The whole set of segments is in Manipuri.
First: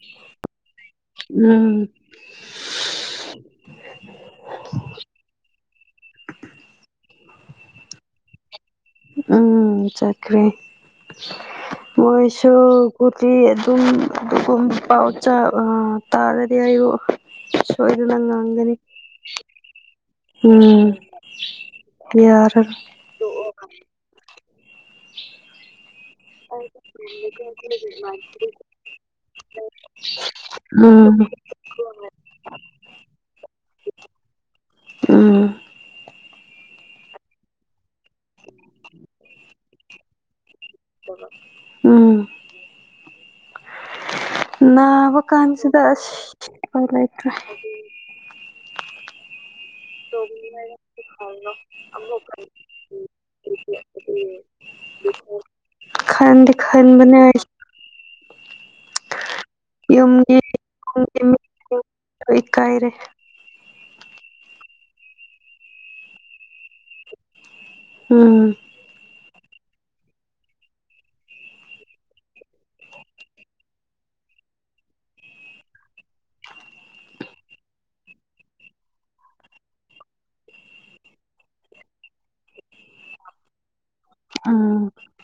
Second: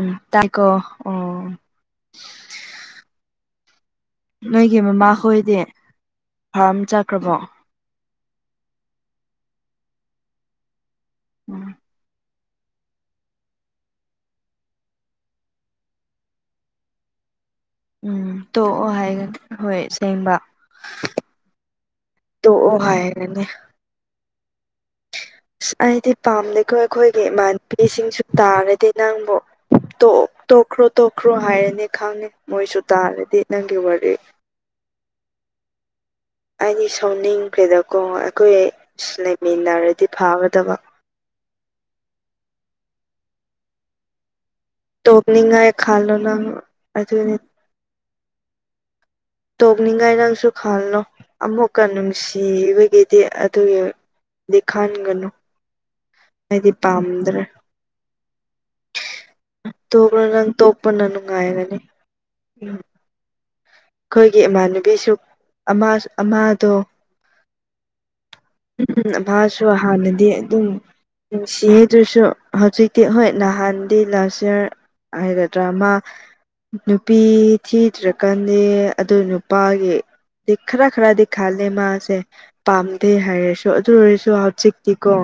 ꯎꯝ ꯇꯀꯣ ꯑꯣ ꯎꯝ ꯅꯣꯏꯒꯤ ꯃꯃꯥ ꯍꯣꯏꯗꯤ ꯐꯥꯔꯝ ꯆꯠꯈ꯭ꯔꯕꯣ ꯎꯝ ꯆꯀ꯭ꯔꯤꯣꯏ ꯎꯝ ꯁꯁꯨ ꯀꯨꯔꯇꯤ ꯑꯗꯨꯝ ꯑꯗꯨꯒ ꯄꯥꯎ ꯇꯥꯔꯗꯤ ꯑꯌꯨꯛ ꯁꯍꯤꯗ ꯎꯝ ꯂꯅꯥꯡꯗꯅꯤ ꯇꯣꯛꯑꯣ ꯍꯥꯏꯒꯅꯤ ꯍꯣꯏ ꯑꯁꯦꯡꯕ ꯎꯝ ꯌꯥꯌꯔ ꯇꯣꯛꯑꯣ ꯍꯥꯏꯔꯅꯤ ꯄꯥꯝꯂꯦꯀꯣ ꯑꯩꯈꯣꯏꯒꯤ ꯏꯃꯥꯟꯅꯄꯤꯁꯤꯡꯁꯨ ꯇꯥꯔꯗꯤ ꯅꯪꯕꯨ ꯇꯣꯛꯈ꯭ꯔꯣ ꯎꯝ ꯇꯣꯛꯈ꯭ꯔꯣ ꯍꯥꯏꯔꯅꯤ ꯈꯪꯅꯤ ꯃꯣꯏꯁꯨ ꯇꯥꯔꯗꯤ ꯅꯪꯒꯤ ꯋꯥꯔꯤ ꯑ ꯑꯩꯗꯤ ꯁꯥꯎꯅꯤꯡꯈ꯭ꯔꯦꯗꯀꯣ ꯑꯩꯈꯣꯏ ꯂꯩꯃꯤꯟꯅꯔꯗꯤ ꯐꯥꯔꯗꯕ ꯑꯝ ꯅꯕ ꯇꯣꯛꯅꯤꯡꯉꯥꯏ ꯈꯜꯂꯣ ꯅꯪ ꯀꯥꯟꯁꯤꯗꯁ ꯐꯂꯥꯏꯇ꯭ꯔꯦ ꯑꯗꯨꯅꯤ ꯇꯣꯛꯅꯤꯡꯉꯥꯏ ꯅꯪꯁꯨ ꯈꯜꯂꯣ ꯑꯃꯨꯛꯀ ꯅꯨꯡꯁꯤꯕꯒꯤꯗꯤ ꯑꯗꯨꯒꯤ ꯗꯤ ꯈꯟꯒꯅꯨ ꯈꯟꯗꯤ ꯑꯩꯗꯤ ꯈꯟꯕꯅꯦ ꯑꯩ ꯄꯥꯝꯗ꯭ꯔꯦ ꯇꯣꯛꯈ꯭ꯔꯣ ꯌꯨꯝꯒꯤ ꯅꯪ ꯇꯣꯛꯄꯅ ꯌꯨꯝꯒꯤ ꯃꯤ ꯅꯨꯡꯉꯥꯏꯒꯅꯤ ꯎꯝ ꯏꯀꯥꯏꯔꯦ ꯑꯩꯈꯣꯏꯒꯤ ꯏꯃꯥꯟꯅꯕꯤꯁꯨ ꯑꯃꯥꯗꯣ ꯎꯝ ꯎꯝꯝ ꯥꯁꯨ ꯍꯥꯟꯅꯗꯤ ꯑꯗꯨꯝ ꯟ ꯁꯤ ꯑꯦꯗꯨꯁꯨ ꯍꯧꯖꯤꯛꯇꯤ ꯍꯣꯏ ꯅꯍꯥꯟꯗꯤ ꯂꯥꯁ ꯏꯌꯥꯔ ꯍꯥꯏꯗ ꯗ꯭ꯔꯃ ꯅꯨꯄꯤ ꯊꯤꯗ꯭ꯔꯀꯥꯟꯗ ꯑꯗꯨ ꯅꯨꯄꯥꯒꯤ ꯈꯔ ꯈꯔꯗꯤ ꯈꯥꯦ ꯃꯥꯁꯦ ꯄꯥꯝꯗ ꯍꯥꯏꯔꯁꯨ ꯑꯗꯨ ꯑꯣꯏꯔꯁꯨ ꯎꯝ ꯍꯧꯖꯤꯛꯇꯤꯀꯣ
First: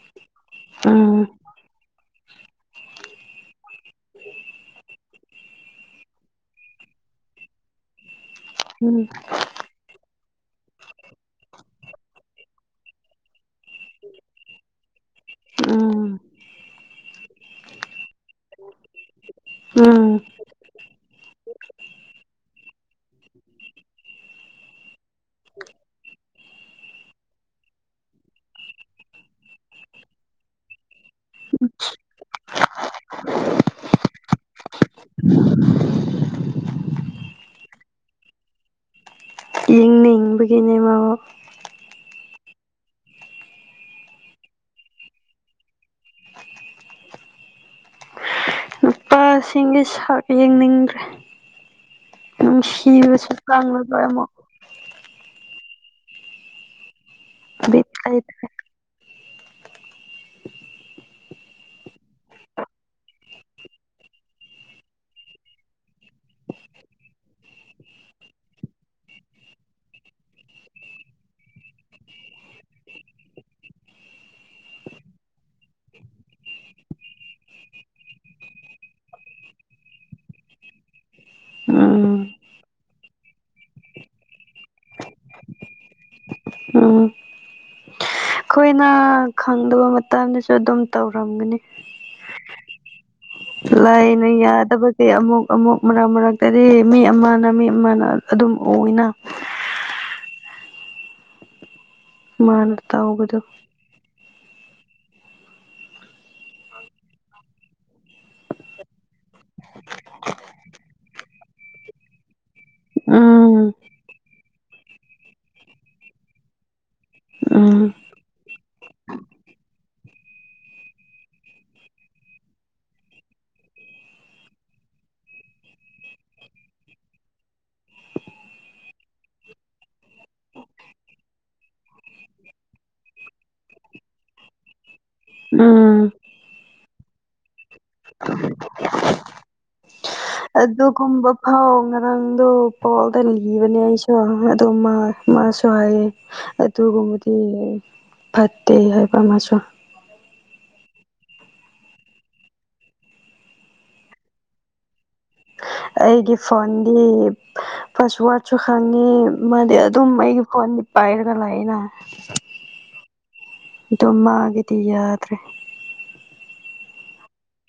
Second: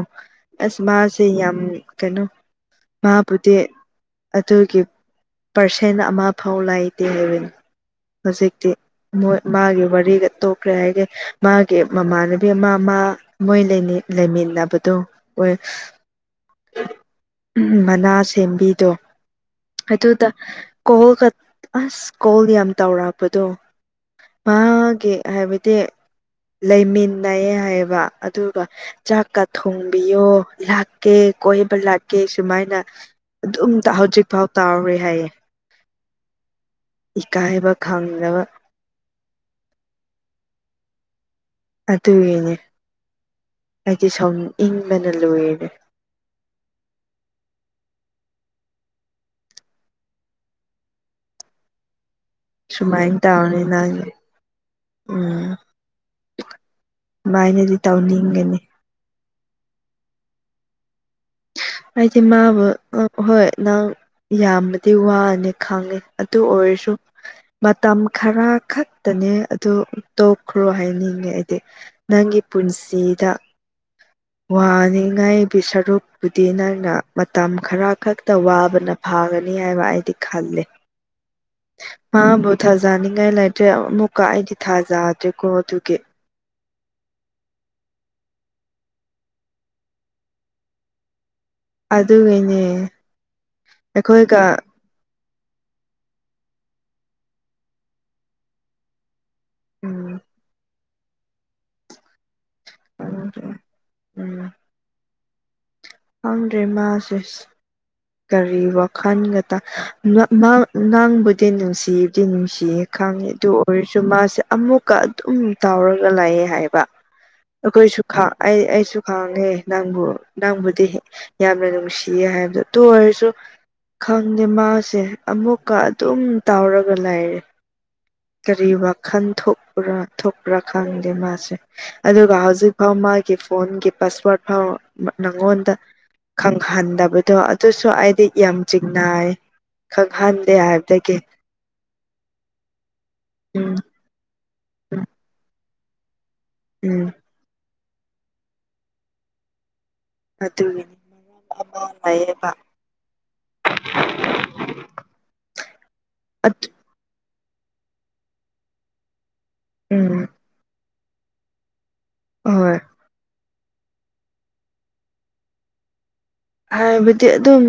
ꯑꯁ ꯎꯝ ꯃꯥꯁꯦ ꯌꯥꯝ ꯀꯩꯅꯣ ꯃꯍꯥꯛꯄꯇ ꯑꯆꯒꯤ ꯄꯥꯔꯁꯦꯟ ꯑꯃ ꯐꯥꯎ ꯂꯩꯥꯏꯇꯦ ꯍꯥꯏꯕꯅꯤ ꯍꯧꯖꯤꯛꯇꯤ ꯎꯝ ꯃꯣꯏ ꯃꯥꯒꯤ ꯋꯥꯔꯤꯒ ꯇꯣꯛꯈ꯭ꯔꯦ ꯍꯥꯏꯗꯤꯦ ꯃꯥꯒꯤ ꯃꯃꯥꯟꯅꯕꯤ ꯑꯃ ꯃꯣꯏ ꯂꯩꯃꯤꯟꯅꯕꯗꯨꯣ ꯑꯣꯏ ꯎꯝ ꯎꯝ ꯃꯂ ꯁꯦꯝꯕꯤꯗꯣ ꯎꯝ ꯑꯗꯨꯗ ꯀꯣꯍꯣꯜ ꯑꯁ ꯀꯣꯍꯣꯜ ꯌꯥꯝ ꯇꯧꯔꯛꯄꯗꯣ ꯃꯥꯒꯤ ꯍꯥꯏꯕꯗꯤ ꯂꯩꯃꯤꯟꯅꯩꯌꯦ ꯍꯥꯏꯌꯦꯕ ꯑꯗꯨꯒ ꯆꯥꯛꯀ ꯊꯣꯡꯕꯤꯌꯣ ꯂꯥꯛꯀꯦ ꯀꯣꯏꯕ ꯂꯥꯛꯀꯦ ꯁꯨꯃꯥꯏꯅ ꯑꯩꯅ ꯑꯗꯨꯝ ꯍꯧꯖꯤꯛ ꯐꯥꯎ ꯇꯥꯎꯔꯤꯦ ꯍꯥꯏꯌꯦ ꯏꯀꯥꯏꯕ ꯈꯪꯗꯕ ꯌꯦꯡꯅ ꯏꯕꯒꯤꯅꯦ ꯃ ꯑꯗꯨ ꯉꯦꯉꯦ ꯑꯩꯗꯤ ꯁꯥꯎꯅꯤꯡ ꯏꯪꯕꯅ ꯂꯣꯏꯔꯦ ꯄꯥꯁꯤꯡꯒꯤ ꯁꯛ ꯌꯦꯡꯅꯤꯡꯗ꯭ꯔꯦ ꯁꯨꯃꯥꯏꯅ ꯁꯤꯕꯁ ꯇꯧꯔꯅꯤ ꯀꯥꯡꯂ ꯅꯪ ꯄ ꯃ ꯥꯏꯅꯗꯤ ꯕꯤꯠ ꯂꯩꯇꯦ ꯇꯧꯅꯤꯡꯒꯅꯤ ꯍꯥꯏꯗꯤ ꯃꯥꯕꯨ ꯍꯣꯏ ꯅꯪ ꯌꯥꯝꯅꯗꯤ ꯋꯥꯅꯤ ꯈꯪꯉꯤ ꯑꯗꯨ ꯑꯣꯏꯔꯁꯨ ꯃꯇꯝ ꯈꯔ ꯈꯛꯇꯅꯤ ꯑꯦ ꯑꯗꯨ ꯇꯣꯛꯈ꯭ꯔꯣ ꯍꯥꯏꯅꯤꯡꯉꯦ ꯍꯥꯏꯗꯤ ꯅꯪꯒꯤ ꯄꯨꯟꯁꯤꯗ ꯋꯥꯅꯤꯡꯉꯥꯏꯒꯤ ꯁꯔꯨꯛꯄꯨꯗꯤ ꯅꯪꯅ ꯃꯇꯝ ꯈꯔ ꯈꯛꯇ ꯋꯥꯕꯅ ꯐꯥꯒꯅꯤ ꯍꯥꯏꯕ ꯑꯩꯗꯤ ꯈꯜꯂꯤ ꯎꯝ ꯍꯥ ꯊ ꯍꯖꯥꯅꯤꯡ ꯂꯥꯏ ꯑꯃꯨꯛꯀ ꯑꯩꯗꯤ ꯊꯥꯖꯗ꯭ꯔꯦꯀꯣ ꯑꯗꯨꯒꯤ ꯑ ꯑꯩꯈꯣꯏꯅ ꯈꯪꯗꯕ ꯃꯇꯝꯗꯁꯨ ꯑꯗꯨꯝ ꯇꯧꯔꯝꯒꯅꯤ ꯑꯗꯨꯒꯤꯅꯦ ꯂꯥꯏꯅ ꯑꯩꯈꯣꯏꯒ ꯌꯥꯗꯕ ꯀꯩ ꯑꯃꯨꯛ ꯑꯃꯨꯛ ꯃꯔꯛ ꯃꯔꯛꯇꯗꯤ ꯃꯤ ꯑꯃꯅ ꯃꯤ ꯑꯃꯅ ꯑꯗꯨꯝ ꯎꯏꯅ ꯎꯝ ꯃꯥꯅ ꯇ ꯎꯕꯗꯣ ꯎꯝ ꯈꯪꯗ꯭ꯔꯦ ꯃꯥꯁꯦ ꯀꯔꯤ ꯋꯥꯈꯟꯒꯗ ꯅꯕꯨꯗꯤ ꯅꯨꯡꯁꯤꯗꯤꯅꯨꯡꯁꯤ ꯁꯤ ꯈꯪꯉꯦ ꯑꯗꯨ ꯎꯝ ꯑꯣꯏꯔꯁꯨ ꯃꯥꯁꯦ ꯑꯃꯨꯛꯀ ꯑꯗꯨꯝ ꯇꯥꯎꯔꯒ ꯂꯥꯛꯑꯦ ꯍꯥꯏꯕ ꯎꯝ ꯀꯣꯏꯁꯨꯨꯈꯥ ꯁꯨ ꯈꯥꯡꯉꯦ ꯅꯪꯕꯨ ꯅꯪꯕꯨꯗꯤ ꯌꯥꯝꯅ ꯅꯨꯡꯁꯤꯌꯦ ꯍꯥꯏꯕꯗꯣ ꯑꯗꯨꯣ ꯑꯣꯏꯔꯁꯨ ꯈꯪꯗꯦ ꯃꯥꯁꯦ ꯑꯃꯨꯛꯀ ꯑꯗꯨꯝ ꯇꯥꯎꯔꯒ ꯂꯩꯔꯦ ꯀꯔꯤ ꯋꯥꯈꯜ ꯊꯣꯛꯄ꯭ꯔꯥ ꯊꯣꯛꯄ꯭ꯔꯥ ꯈꯪꯗꯦ ꯃꯥꯁꯦ ꯑꯗꯨꯒ ꯍꯧꯖꯤꯛ ꯐꯥꯎ ꯃꯥꯒꯤ ꯐꯣꯟꯒꯤ ꯄꯥꯁꯋꯥꯔꯗ ꯐꯥꯎ ꯅꯪꯉꯣꯟꯗ ꯎꯝ ꯈꯪꯍꯟꯗꯕꯗꯣ ꯑꯗꯨꯁꯨ ꯑꯩꯗꯤ ꯌꯥꯝ ꯆꯤꯡꯅꯥ ꯑꯗꯨꯒꯨꯝꯕ ꯐꯥꯎ ꯉꯔꯥꯡꯗꯣ ꯄꯣꯜꯗ ꯎꯝ ꯂꯤꯕꯅꯦ ꯑꯩꯁꯨ ꯇꯣ ꯃꯥ ꯃꯥꯥ ꯆꯍꯥꯏ ꯇ ꯎꯝ ꯀꯃꯗꯤ ꯐꯠꯇꯦ ꯍꯥꯏꯕ ꯃꯥꯁꯨ ꯑꯗꯨꯒꯤꯅꯤ ꯃꯔꯥ ꯑ ꯂꯥꯏꯌꯦꯕ [unintelligible] ꯑꯩꯒꯤ ꯐꯣꯟꯗꯤ ꯄꯥꯁꯋꯥꯔꯗꯁꯨ ꯈꯪꯉꯤ ꯃꯥꯗꯤ ꯑꯗꯨꯝ ꯎꯝ ꯑꯩꯒꯤ ꯐꯣꯟꯗꯤ ꯄꯥꯏꯔꯒ ꯂꯥꯏꯅ ꯑ ꯑꯗꯨꯃꯒꯤꯗꯤ ꯌꯥꯗ꯭ꯔꯦ ꯍꯥꯏꯕꯗꯤ ꯑꯗꯨꯝ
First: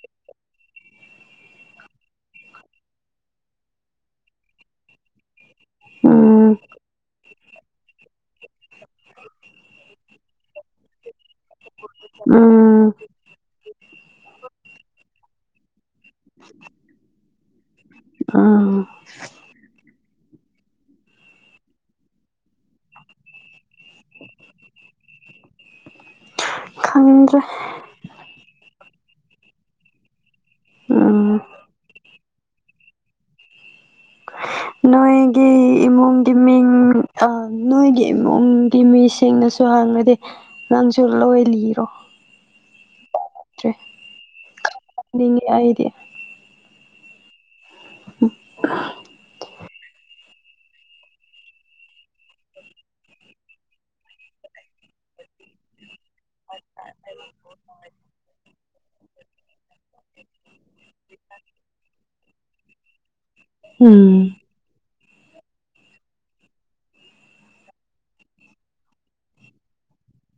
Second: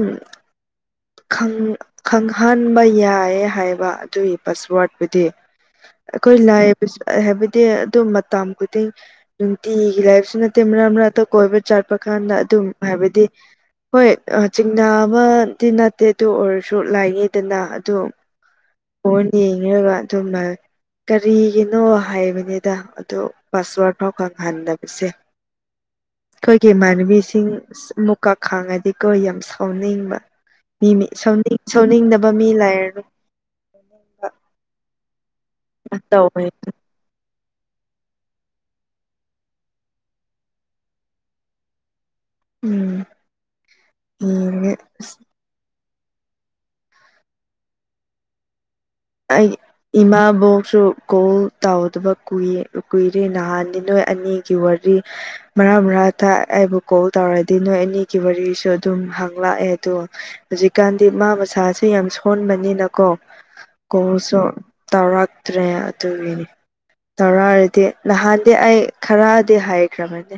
ꯈꯪꯍꯟꯕ ꯌꯥꯏ ꯍꯥꯏꯕ ꯑꯗꯨꯒꯤ ꯄꯥꯁꯋꯥꯔꯠꯄꯨꯗꯤ ꯑꯩꯈꯣꯏ ꯎꯝ ꯂꯥꯏꯕ ꯍꯥꯏꯕꯗꯤ ꯑꯗꯨ ꯇꯥꯝ ꯈꯨꯗꯤꯡ ꯅꯨꯡꯇꯤꯒꯤ ꯂꯥꯏꯐꯁꯨ ꯅꯠꯇꯦ ꯃꯔꯥ ꯃꯔꯥꯛ ꯀꯣꯏꯕ ꯆꯠꯄ ꯀꯥꯟꯗ ꯑꯗꯨꯝ ꯎꯝ ꯍꯥꯏꯕꯗꯤ ꯍꯣꯏ ꯆꯤꯡꯅꯥ ꯑꯃꯗꯤ ꯑꯗꯨ ꯑꯣꯏꯔꯁꯨ ꯂꯥꯏꯉꯦꯗꯅ ꯑꯗꯨ ꯎꯝ ꯐꯟ ꯌꯦꯡꯉꯔꯒ ꯑꯗꯨꯝ ꯀꯔꯤꯒꯤꯅꯣ ꯍꯥꯏꯕꯅꯤꯗ ꯑꯗꯨ ꯄꯥꯁꯋꯥꯔꯗ ꯐꯥꯎ ꯈꯪꯍꯟꯗꯕꯁꯦ [inaudible] ꯑꯩꯈꯣꯏꯒꯤ ꯈꯪꯗ꯭ꯔꯦ ꯏꯃꯥꯟꯅꯕꯤꯁꯤꯡ ꯃꯨꯀꯥ ꯈꯥꯡꯉꯗꯤꯀꯣ ꯌꯥꯝ ꯁꯥꯎꯅꯤꯡꯕ ꯃꯤ ꯃꯤ ꯎꯝ ꯁꯅꯤꯡ ꯁꯧꯅꯤꯡꯗꯕ ꯃꯤ ꯂꯩꯥꯏꯔꯅꯨꯅꯤꯡꯕ ꯅꯣꯏꯒꯤ ꯏꯃꯨꯡꯒꯤ ꯃꯤꯡ ꯅꯣꯏꯒꯤ ꯏꯃꯨꯡꯒꯤ ꯃꯤꯁꯤꯡꯅꯁꯨ ꯍꯪꯉꯗꯤ ꯅꯪꯁꯨ ꯂꯣꯏ ꯂꯤꯔꯣ ꯎꯝ ꯌꯦꯡꯉꯦ ꯑꯁ ꯉ ꯌꯥꯗ [inaudible] ꯑꯩ ꯏꯃꯥꯕꯣꯛꯁꯨ ꯀꯣꯜ ꯇꯥꯎꯗꯕ ꯀꯏ ꯀꯨꯏꯔ ꯅꯍꯥꯟꯅꯤ ꯅꯣꯏ ꯑꯅꯤꯒꯤ ꯋꯥꯔꯤ ꯃꯔꯥꯡ ꯃꯔꯥꯡ ꯑꯩꯕꯨ ꯀꯣꯜ ꯇꯧꯔꯗꯤ ꯅꯣꯏ ꯑꯅꯤꯒꯤ ꯋꯥꯔꯤꯁꯨ ꯑꯗꯨꯝ ꯍꯪꯂꯛꯑꯦ ꯑꯗꯣ ꯍꯧꯖꯤꯛꯀꯥꯟꯗꯤ ꯃꯥꯃꯥ ꯃꯁꯥꯁꯦ ꯌꯥꯝ ꯁꯣꯟꯕꯅꯤꯅꯀꯣ ꯎꯝ ꯀꯣꯁꯨ ꯇꯧꯔꯛꯇ꯭ꯔꯦ ꯑꯗꯨꯒꯤꯅꯤ ꯇꯧꯔꯛꯔꯗꯤ ꯅꯍꯥꯟꯗꯤ ꯑꯩ ꯈꯔꯗꯤ ꯍꯥꯏꯈ꯭ꯔꯕꯅꯤ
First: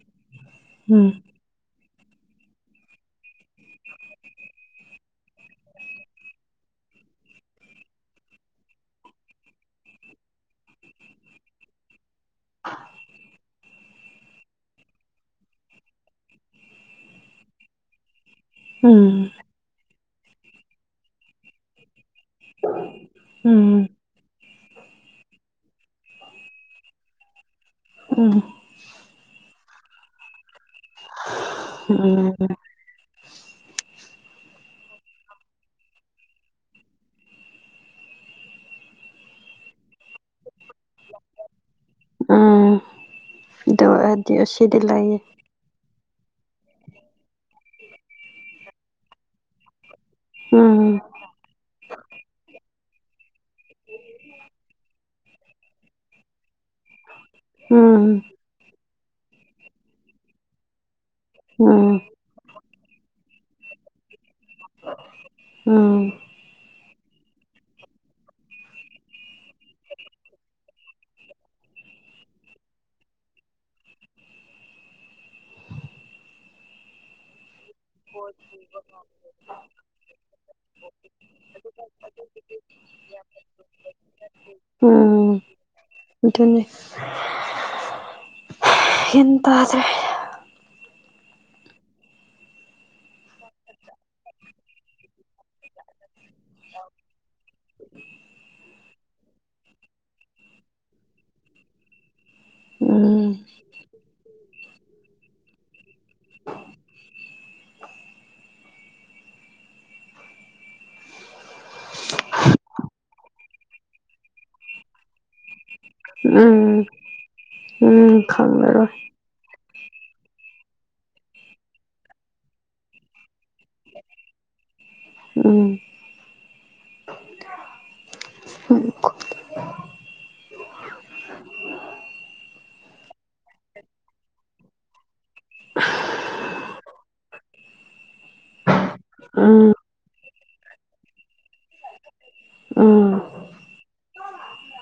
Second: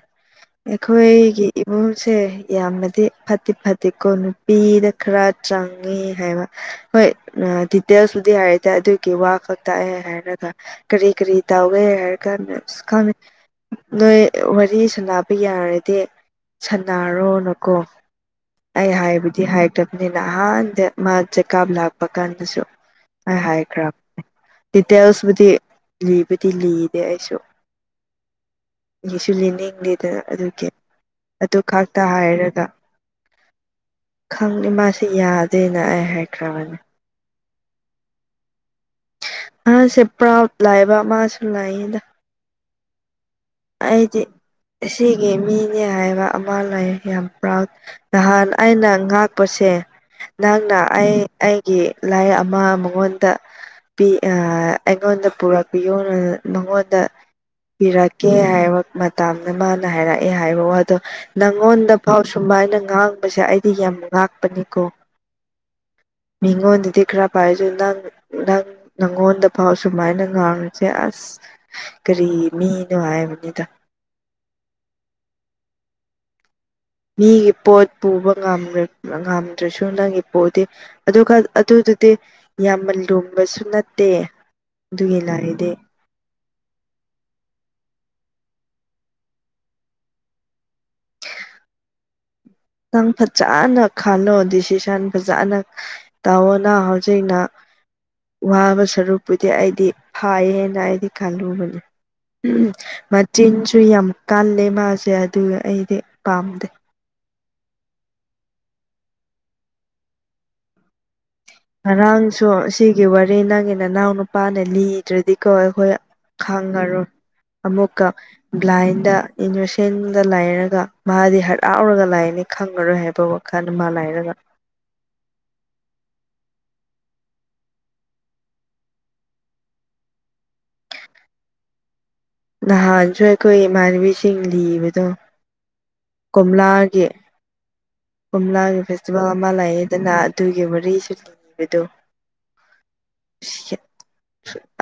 ꯎꯝ ꯑꯩꯈꯣꯏꯒꯤ ꯏꯃꯨꯡ ꯁꯦ ꯌꯥꯝꯃꯗꯤ ꯐꯠꯇꯦ ꯐꯠꯇꯦꯀꯣ ꯅꯨꯄꯤꯗ ꯈꯔ ꯆꯪꯉꯦ ꯍꯥꯏꯕ ꯍꯣꯏ ꯑꯗꯨꯇ ꯍꯥꯏꯔꯗꯤ ꯑꯗꯨꯒꯤ ꯋꯥ ꯈꯛꯛꯇꯥꯛꯑꯦ ꯍꯥꯏꯔꯒ ꯀꯔꯤ ꯀꯔꯤ ꯇꯧꯒꯦ ꯍꯥꯏꯔꯒ ꯑ ꯈꯪꯉ ꯅꯣꯏ ꯋꯥꯔꯤ ꯁꯥꯟꯅꯕ ꯌꯥꯔꯗꯤ ꯁꯥꯟꯅꯔꯣꯅꯀꯣ ꯑꯩ ꯎꯝ ꯍꯥꯏꯕꯗꯤ ꯍꯥꯏꯈ꯭ꯔꯕꯅꯤꯅ ꯅꯍꯥꯟꯗ ꯃꯥ ꯆꯦꯀꯥꯞ ꯂꯥꯛꯄ ꯀꯥꯟꯗꯁꯨ ꯑꯩ ꯎꯝ ꯍꯥꯏꯈ꯭ꯔꯅꯦ ꯗꯤꯇꯦꯜꯁꯕꯨꯨꯗꯤ ꯂꯤꯕꯨꯗꯤ ꯂꯤꯗꯦ ꯑꯩꯁꯨ ꯑꯣ ꯑꯩꯁꯨ ꯂꯤꯅꯤꯡꯗꯦꯗꯅ ꯑꯗꯨꯒꯤ ꯑꯗꯨ ꯈꯥꯛꯛꯇ ꯎꯝ ꯍꯥꯏꯔꯒ ꯈꯪꯅꯤ ꯃꯥꯁꯤ ꯌꯥꯗꯦꯅ ꯑꯩ ꯍꯥꯏꯈ꯭ꯔꯕꯅꯤ ꯑꯍꯁꯦ ꯄ꯭ꯔꯥꯎ ꯂꯥꯏꯕ ꯃꯥꯁꯨ ꯂꯥꯏꯌꯦ ꯑꯥ ꯑꯩꯗꯤ ꯁꯤꯒꯤꯦ ꯃꯤꯅꯦ ꯍꯥꯏ ꯑꯃ ꯂꯩ ꯌꯥꯝ ꯄ꯭ꯔꯥꯎ ꯅꯍꯥꯟ ꯑꯩꯅ ꯉꯥꯛꯄꯁꯦ ꯅꯪꯅ ꯎꯝ ꯑꯩ ꯑꯩꯒꯤ ꯂꯥꯏꯛ ꯑꯃ ꯃꯉꯣꯟꯗ ꯑꯩꯉꯣꯟꯗ ꯄꯨꯔꯛꯄ ꯌꯣꯅ ꯃꯉꯣꯟꯗ ꯎꯝ ꯄꯤꯔ ꯍꯥꯏꯕ ꯃꯇꯗ ꯃꯥꯅ ꯍꯥꯏꯔꯛꯑꯦ ꯍꯥꯏꯕ ꯋꯥꯗꯣ ꯎꯝ ꯅꯪꯉꯣꯟꯗ ꯐꯥꯎ ꯁꯨꯃꯥꯏꯅ ꯉꯥꯡ ꯁꯦ ꯑꯩꯗꯤ ꯌꯥꯝ ꯉꯥꯛꯄꯅꯤꯀꯣ ꯎꯝ ꯃꯤꯉꯣꯟꯗꯗꯤ ꯈꯔ ꯄꯥꯏꯔꯤꯁꯨ ꯅꯪ ꯅꯪ ꯅꯪꯉꯣꯟꯗ ꯄꯥꯎ ꯁꯨꯃꯥꯏꯅ ꯉꯥꯡꯔꯨꯁꯦ ꯑꯁ ꯀꯔꯤ ꯃꯤꯅꯅꯨꯡꯉꯌꯦꯕꯅꯤꯗ ꯃꯤ ꯄꯣꯠ ꯄꯨꯕ ꯉ ꯉꯝꯗ꯭ꯔꯁꯨ ꯅꯪꯒꯤ ꯄꯣꯗꯤ ꯑꯗꯨ ꯑꯗꯨꯗꯨꯗꯤ ꯌꯥꯝꯅ ꯂꯨꯕꯁꯨ ꯅꯠꯇꯦ ꯑꯗꯨꯒꯤ ꯂꯥꯏꯔꯤꯗꯤ ꯎꯝꯇꯅꯤ ꯍ ꯇꯗ꯭ꯔꯦ ꯁꯪ ꯐ ꯆꯅ ꯈꯥꯂꯣ ꯗꯤꯁꯤ ꯁꯥꯟ ꯐꯖꯅ ꯇꯑꯣꯅ ꯍꯧꯖꯤꯛꯅ ꯋꯥꯕ ꯁꯔꯨꯛ ꯑꯩꯗꯤ ꯐꯥꯏꯌꯦꯅ ꯑꯩꯗꯤ ꯈꯜꯂꯨꯕꯅꯤ ꯎꯝ ꯎꯝ ꯃꯆꯤꯟꯁꯨ ꯌꯥꯝ ꯀꯜꯂꯦ ꯃꯥꯁꯦ ꯑꯗꯨꯒ ꯑꯩꯗꯤ ꯄꯥꯝꯗꯦ [inaudible] ꯉꯔꯥꯡꯁꯨ ꯁꯤꯒꯤ ꯋꯥꯔꯤ ꯅꯪꯒꯤ ꯅꯅꯥꯎ ꯅꯨꯄꯥꯅ ꯂꯤꯗ꯭ꯔꯗꯤꯀꯣ ꯑꯩꯈꯣꯏ ꯎꯝ ꯈꯪꯉꯔꯣꯏ ꯑꯃꯨꯛꯀ ꯎꯝ ꯈꯪꯂꯔꯣꯏ ꯕ꯭ꯂꯥꯏꯟꯗ ꯊꯦꯟꯗ ꯂꯥꯏꯔꯒ ꯃꯥꯗꯤ ꯍꯔꯥꯎꯔꯒ ꯂꯥꯏꯅꯤ ꯈꯪꯉꯔꯣꯏ ꯍꯥꯏꯕ ꯋꯥꯈꯜꯗ ꯃꯥ ꯂꯥꯏꯔꯒ [inaudible] ꯎꯝ ꯎꯝ [inaudible] ꯅꯍꯥꯟꯁꯨ ꯑꯩꯈꯣꯏ ꯏꯃꯥꯟꯅꯕꯤꯁꯤꯡ ꯂꯤꯕꯗꯣ ꯀꯣꯝꯂꯥꯒꯤ ꯀꯣꯝꯂꯥꯒꯤ ꯐꯦꯁꯇꯤꯚꯦꯜ ꯑꯃ ꯎꯝ ꯂꯩꯌꯦꯗꯅ ꯑꯗꯨꯒꯤ ꯃꯔꯤꯁꯨ ꯂꯩꯕꯗꯣ ꯑꯥ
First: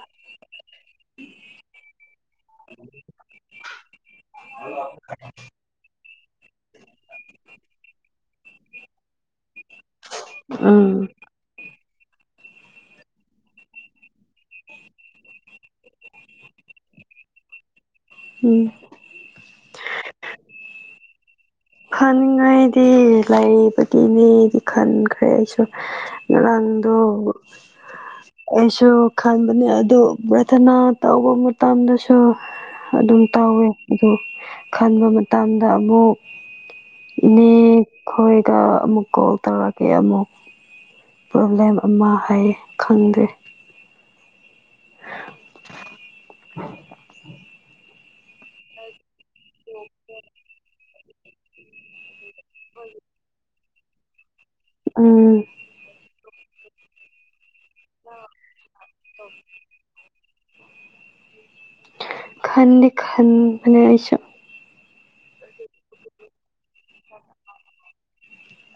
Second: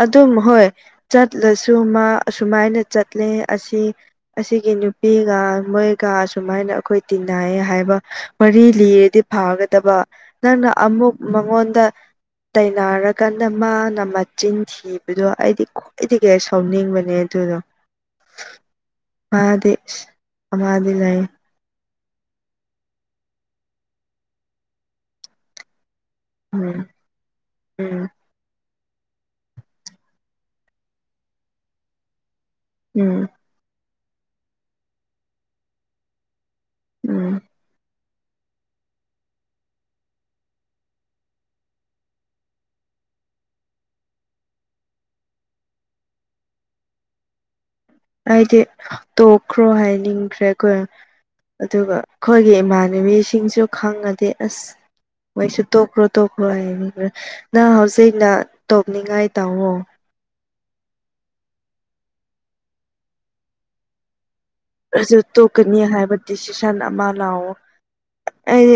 ꯑꯗꯨꯝ ꯍꯣꯏ ꯆꯠꯂꯁꯨ ꯃꯥ ꯑꯁꯨꯃꯥꯏꯅ ꯆꯠꯂꯦ ꯑꯁꯤ ꯑꯁꯤꯒꯤ ꯅꯨꯄꯤꯒ ꯃꯣꯏꯒ ꯑꯁꯨꯃꯥꯏꯅ ꯑꯩꯈꯣꯏ ꯇꯤꯟ ꯅꯥꯏꯌꯦ ꯍꯥꯏꯕ ꯃꯔꯤ ꯂꯤꯔꯗꯤ ꯐꯒꯗꯕ ꯅꯪꯅ ꯎꯝ ꯑꯃꯨꯛ ꯃꯉꯣꯟꯗ ꯇꯅꯔꯀꯥꯟꯗ ꯃꯥꯅ ꯃꯆꯤꯟ ꯊꯤꯕꯗꯣ ꯑꯩꯗꯤ ꯈ꯭ꯋꯥꯏꯗꯒꯤ ꯁꯥꯎꯅꯤꯡꯕꯅꯦ ꯑꯗꯨ ꯁꯤꯗ ꯎꯝ ꯑꯗꯤ ꯑꯃꯗꯤ ꯂꯩꯥꯏ ꯈꯟꯅꯤꯡꯉꯥꯏꯗꯤ ꯂꯩꯔꯤꯕꯥꯏꯒꯤꯅꯦꯗꯤ ꯈꯟꯈ꯭ꯔꯦ ꯑꯩꯁꯨ ꯎꯝ ꯅꯗꯨ ꯎꯝ ꯁꯨ ꯈꯟꯕꯅꯦ ꯑꯗꯨ ꯄ꯭ꯔꯔꯊꯅꯥ ꯇꯧꯕ ꯃꯇꯝꯗꯁꯨ ꯎꯝ ꯑꯗꯨꯝ ꯇꯧꯋꯦ ꯑꯗꯨ ꯈꯟꯕ ꯃꯇꯝꯗ ꯑꯃꯨꯛ ꯎꯝ ꯏꯅꯦ ꯈꯣꯏꯒ ꯑꯃꯨꯛ ꯀꯣꯜ ꯇꯧꯔꯛꯀꯦ ꯑꯃꯨꯛ ꯄ꯭ꯔꯣꯕ꯭ꯂꯦꯝ ꯑꯃ ꯍꯥꯏ ꯈꯪꯗꯦ [inaudible] ꯍꯥꯏꯥꯏꯗꯤ ꯇꯣꯛꯈ꯭ꯔꯣ ꯍꯥꯏꯅꯤꯡꯈ꯭ꯔꯦ ꯑꯩꯈꯣꯏ ꯑꯗꯨꯒ ꯑꯩꯈꯣꯏꯒꯤ ꯏꯃꯥꯟꯅꯕꯤꯁꯤꯡꯁꯨ ꯈꯪꯉꯗꯤ ꯑꯁ ꯎꯝ ꯋꯥꯣꯏꯁꯨ ꯇꯣꯛꯈ꯭ꯔꯣ ꯇꯣꯛꯈ꯭ꯔꯣ ꯍꯥꯏꯅꯤ ꯈ ꯅꯪ ꯍꯧꯖꯤꯛꯅ ꯇꯣꯞꯅꯤꯡꯉꯥꯏ ꯇꯥꯉꯣ ꯈꯟꯗ ꯈꯟꯅꯁ ꯑꯗꯨ ꯇꯣꯛꯀꯅꯤ ꯍꯥꯏꯕ ꯗꯤꯁꯤꯖꯟ ꯑꯃ ꯂꯥꯛꯑꯣ ꯑꯩ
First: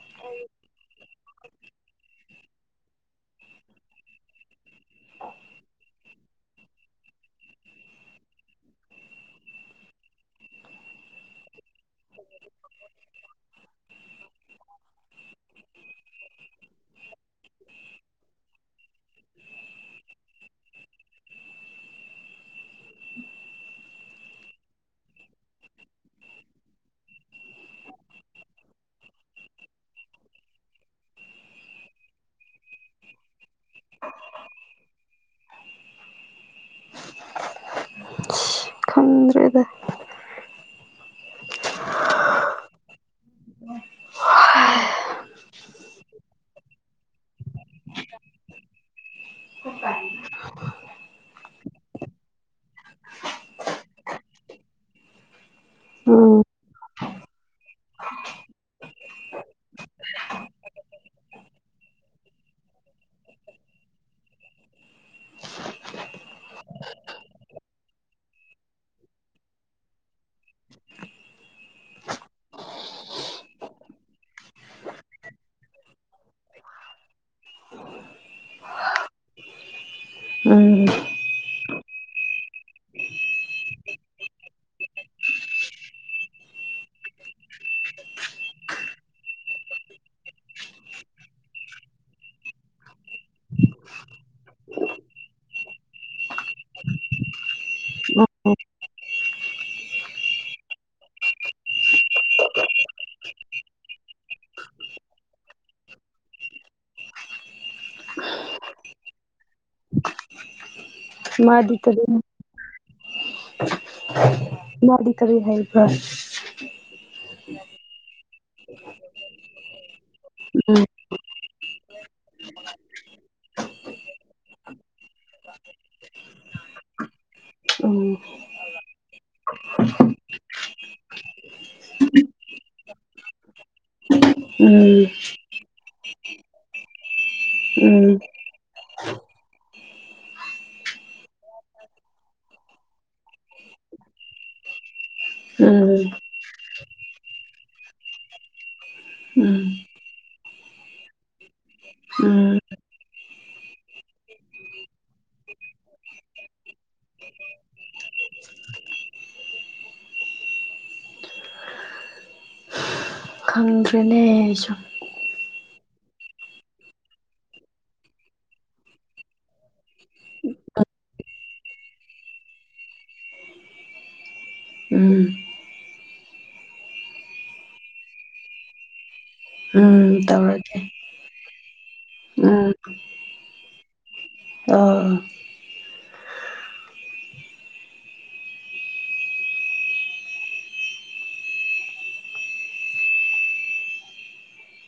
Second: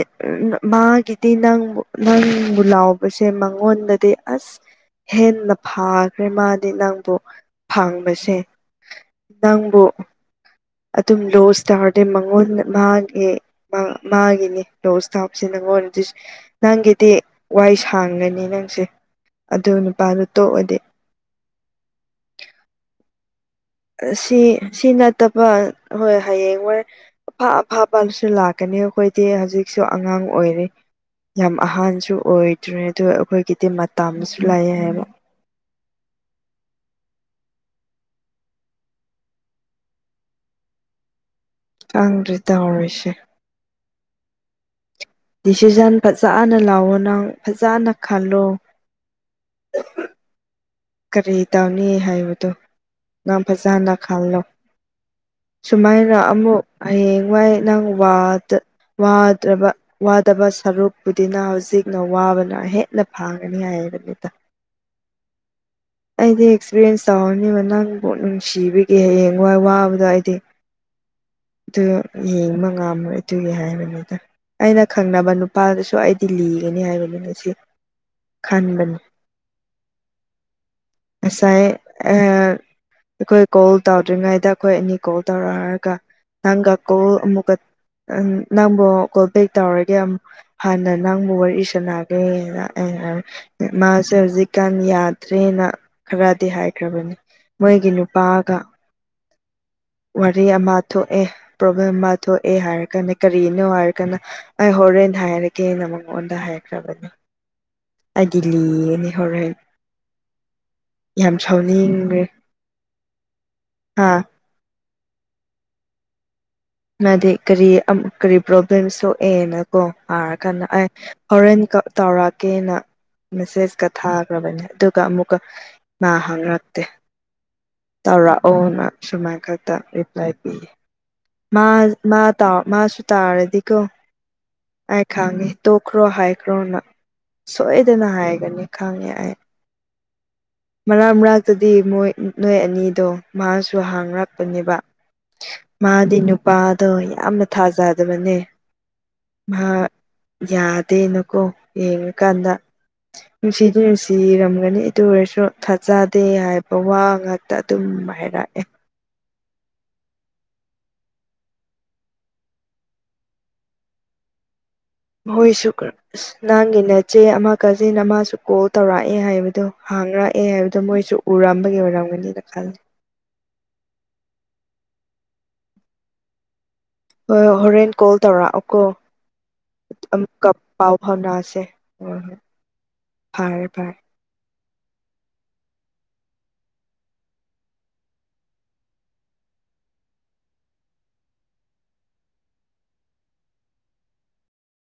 ꯃꯥꯒꯤ ꯅꯪ ꯅꯪꯕꯨ ꯂꯥꯎꯕꯁꯦ ꯃꯉꯣꯟꯗꯗꯤ ꯑꯁ ꯍꯦꯟꯅ ꯐꯈ꯭ꯔꯦ ꯃꯥꯗꯤ ꯅꯪꯕꯨ ꯐꯪꯕꯁꯦ ꯅꯪꯕꯨ ꯑꯗꯨꯝ ꯂꯣ ꯏꯁꯇꯥꯔꯗꯤ ꯃꯉꯣꯟꯗ ꯃꯥꯒꯤ ꯃꯥꯒꯤꯅꯤ ꯂꯣ ꯏꯁꯇꯥꯞꯁꯦ ꯅꯪꯉꯣꯟ ꯅꯪꯒꯤꯗꯤ ꯋꯥꯏ ꯁꯥꯡꯒꯅꯤꯅ ꯑꯗꯨ ꯅꯨꯄꯥꯗꯨ ꯇꯣꯛꯑꯗꯤ ꯎ ꯁꯤ ꯁꯤ ꯅꯠꯇꯕ ꯍꯣꯏ ꯍꯌꯦꯡ ꯍꯣꯏ ꯑꯐꯥ ꯑꯐꯥꯕꯁꯨ ꯂꯥꯛꯀꯅꯤ ꯑꯩꯈꯣꯏꯗꯤ ꯍꯧꯖꯤꯛꯁꯨ ꯑꯉꯥꯡ ꯑꯣꯏꯔꯤꯦ ꯌꯥꯝ ꯑꯍꯥꯟꯕꯁꯨ ꯑꯣꯏꯗ꯭ꯔꯦ ꯑ ꯑꯩꯈꯣꯏ ꯀꯇ ꯃꯇꯥ ꯑꯃꯁꯨ ꯂꯥꯛꯑꯦ ꯍꯥꯏꯕ ꯈꯟꯗ꯭ꯔꯗ ꯀꯪꯗꯔꯤꯗ ꯑꯃꯔꯃꯤꯁꯦ ꯎ ꯐꯖꯅ ꯂꯥꯛꯑꯣ ꯅꯪ ꯐꯖꯅ ꯈꯜꯂꯣ ꯎꯄ ꯀꯔꯤ ꯇꯧꯅꯤ ꯍꯥꯏꯕꯗꯣ ꯅꯪ ꯐꯖꯅ ꯈꯜꯂꯣ ꯁꯨꯃꯥꯏꯅ ꯎꯝ ꯑꯃꯨꯛ ꯍꯌꯦꯡꯋꯥꯏ ꯅꯪ ꯋꯥꯗ ꯋꯥꯗ꯭ꯔꯕ ꯋꯥꯗꯕ ꯁꯔꯨꯛꯄꯨꯗꯤꯅ ꯍꯧꯖꯤꯛꯅ ꯋꯥꯕꯅ ꯍꯦꯟꯅ ꯐꯥꯡꯒꯅꯤ ꯍꯥꯏ [inaudible] ꯑꯩꯗꯤ ꯑꯦꯛꯁꯄꯤꯔꯤꯌꯦꯟꯁ ꯇꯧꯔꯅꯦꯕ ꯅꯪꯕꯨꯛ ꯅꯨꯡꯁꯤꯕꯤꯒꯤꯦ ꯍꯌꯦꯡ ꯋꯥꯏ ꯋꯥꯕꯗꯣ ꯑꯩꯗꯤ ꯑꯗꯨ ꯌꯦꯡꯕ ꯉꯥꯝꯃꯣꯏ ꯑꯗꯨꯒꯤ ꯍꯥꯏꯕꯅꯤꯗ ꯑꯩꯅ ꯈꯪꯅꯕ ꯅꯨꯄꯥꯗꯨꯁꯨ ꯑꯩꯗꯤ ꯂꯤꯒꯅꯤ ꯍꯥꯏꯕꯅꯤ ꯉꯁꯤ ꯈꯥꯟꯕꯅꯤ ꯑ ꯉꯁꯥꯏ ꯑꯩꯈꯣꯏ ꯀꯣꯜ ꯇꯧꯗ꯭ꯔꯤꯉꯩꯗ ꯑꯩꯈꯣꯏ ꯑꯅꯤ ꯀꯣꯜ ꯇꯧꯔ ꯍꯥꯏꯔꯒ ꯍꯪ ꯑꯀꯣ ꯃꯨꯒ ꯎ ꯅꯪꯕꯨ ꯀꯣꯜ ꯕꯦꯛ ꯇꯧꯔꯒꯦ ꯑꯃꯛ ꯍꯥꯟꯅ ꯅꯪꯕꯨ ꯋꯥꯔꯤ ꯁꯥꯟꯅꯒꯦꯅ ꯃꯥ ꯁꯦꯔꯖꯤ ꯀꯥꯟ ꯏꯠ ꯊ꯭ꯔꯦꯅ ꯈꯔꯗꯤ ꯍꯥꯏꯈ꯭ꯔꯕꯅꯤ ꯃꯣꯏꯒꯤ ꯎꯝ ꯅꯨꯄꯥꯒ ꯋꯥꯔꯤ ꯑꯃ ꯊꯣꯛꯑꯦ ꯄ꯭ꯔꯣꯕ꯭ꯂꯦꯝ ꯑꯃ ꯊꯣꯛꯑꯦ ꯍꯥꯏꯔꯒꯅ ꯀꯔꯤꯅꯣ ꯍꯥꯏꯔꯒꯅ ꯑꯩ ꯍꯣꯔꯦꯟ ꯍꯩꯅ ꯍꯥꯏꯔꯒꯦ ꯑꯩꯅ ꯃꯉꯣꯟꯗ ꯍꯥꯏꯈ꯭ꯔꯕꯅꯦ ꯑꯩꯗꯤ ꯂꯤꯅꯤ ꯍꯣꯔꯦꯟ ꯌꯥꯝ ꯃꯥꯗꯤ ꯀꯔꯤ ꯁꯥꯎꯅꯤꯡꯈꯦ ꯍꯥꯥ ꯗꯤ ꯀꯔꯤ ꯍꯥꯏꯦꯜ ꯐ ꯃꯥꯗꯤ ꯀꯔꯤ ꯀꯔꯤ ꯄ꯭ꯔꯣꯕ꯭ꯂꯦꯝ ꯊꯣꯛꯑꯦꯅ ꯀꯣ ꯍꯥꯏꯔ ꯀꯗ ꯑꯦ ꯎꯝ ꯍꯣꯔꯦꯟ ꯀ ꯇꯧꯔꯛꯀꯦꯅ ꯃꯦꯁꯦꯁꯀ ꯊꯥꯈ꯭ꯔꯕꯅꯦ ꯑꯗꯨꯒ ꯑꯃꯨꯛꯀ ꯏꯃ ꯍꯥꯡꯔꯛꯇꯦ ꯎꯝ ꯇꯧꯔꯛꯑꯣꯅ ꯁꯨꯃꯥꯏꯅ ꯈꯛꯇ ꯔꯤꯄ꯭ꯂꯥꯏ ꯄꯤ ꯃꯥꯁꯨ ꯇꯥꯔꯗꯤꯀꯣ ꯎꯝ ꯑ ꯈꯥꯉꯦ ꯇꯣ ꯀ꯭ꯔꯣ ꯍꯥꯏꯥꯏ ꯀ꯭ꯔꯣꯅ ꯁꯣꯏꯗꯅ ꯎꯝ ꯍꯥꯏꯒꯅꯤ ꯈꯪꯉꯦ ꯑꯩ ꯃꯔꯛ ꯃꯔꯛꯇꯗꯤꯣꯏ ꯅꯣꯏ ꯑꯅꯤꯗꯣ ꯃꯍꯥꯛꯁꯨ ꯍꯥꯡꯔꯛꯄꯅꯦꯕ ꯎꯝ ꯃꯥꯗꯤ ꯅꯨꯄꯥꯗꯣ ꯌꯥꯝꯅ ꯊꯥꯖꯗꯕꯅꯦ ꯃꯥ ꯎꯝ ꯌꯥꯗꯦꯅꯀꯣ ꯌꯦꯉ ꯎꯝ ꯀꯥꯟꯗ ꯅꯨꯡꯁꯤꯗꯤ ꯅꯨꯡꯁꯤꯔꯝꯒꯅꯤ ꯑꯗꯨ ꯑꯣꯏꯔꯁꯨ ꯊꯥꯖꯗꯦ ꯍꯥꯏꯕ ꯋꯥ ꯉꯥꯛꯇ ꯑꯗꯨꯝ ꯍꯥꯏꯔꯛꯑꯦ ꯌꯥꯁꯨ ꯍꯣꯏ ꯁꯨ ꯑꯁ ꯅꯪꯒꯤ ꯅꯠꯆꯦ ꯑꯃ ꯀꯥꯖꯤꯟ ꯑꯃꯁꯨ ꯀꯣꯜ ꯇꯧꯔꯛꯑꯦ ꯍꯥꯏꯕꯗꯨꯣ ꯍꯥꯡ ꯂꯥꯛꯑꯦ ꯍꯥꯏꯕꯗꯣ ꯃꯣꯏꯁꯨ ꯎꯔꯝꯕꯒꯤ ꯑꯣꯏꯔꯝꯒꯅꯤꯅ ꯈꯂꯦ ꯎꯝ ꯍꯣꯏ ꯍꯣꯔꯦꯟ ꯀꯣꯜ ꯇꯧꯔꯛꯑꯣꯀꯣ ꯎꯝ ꯇꯧꯔꯒꯦ ꯄꯥꯎ ꯐꯥꯎꯗꯥ ꯑꯁ ꯍ ꯍ ꯐꯥꯏ ꯐꯥꯏ ꯑꯥ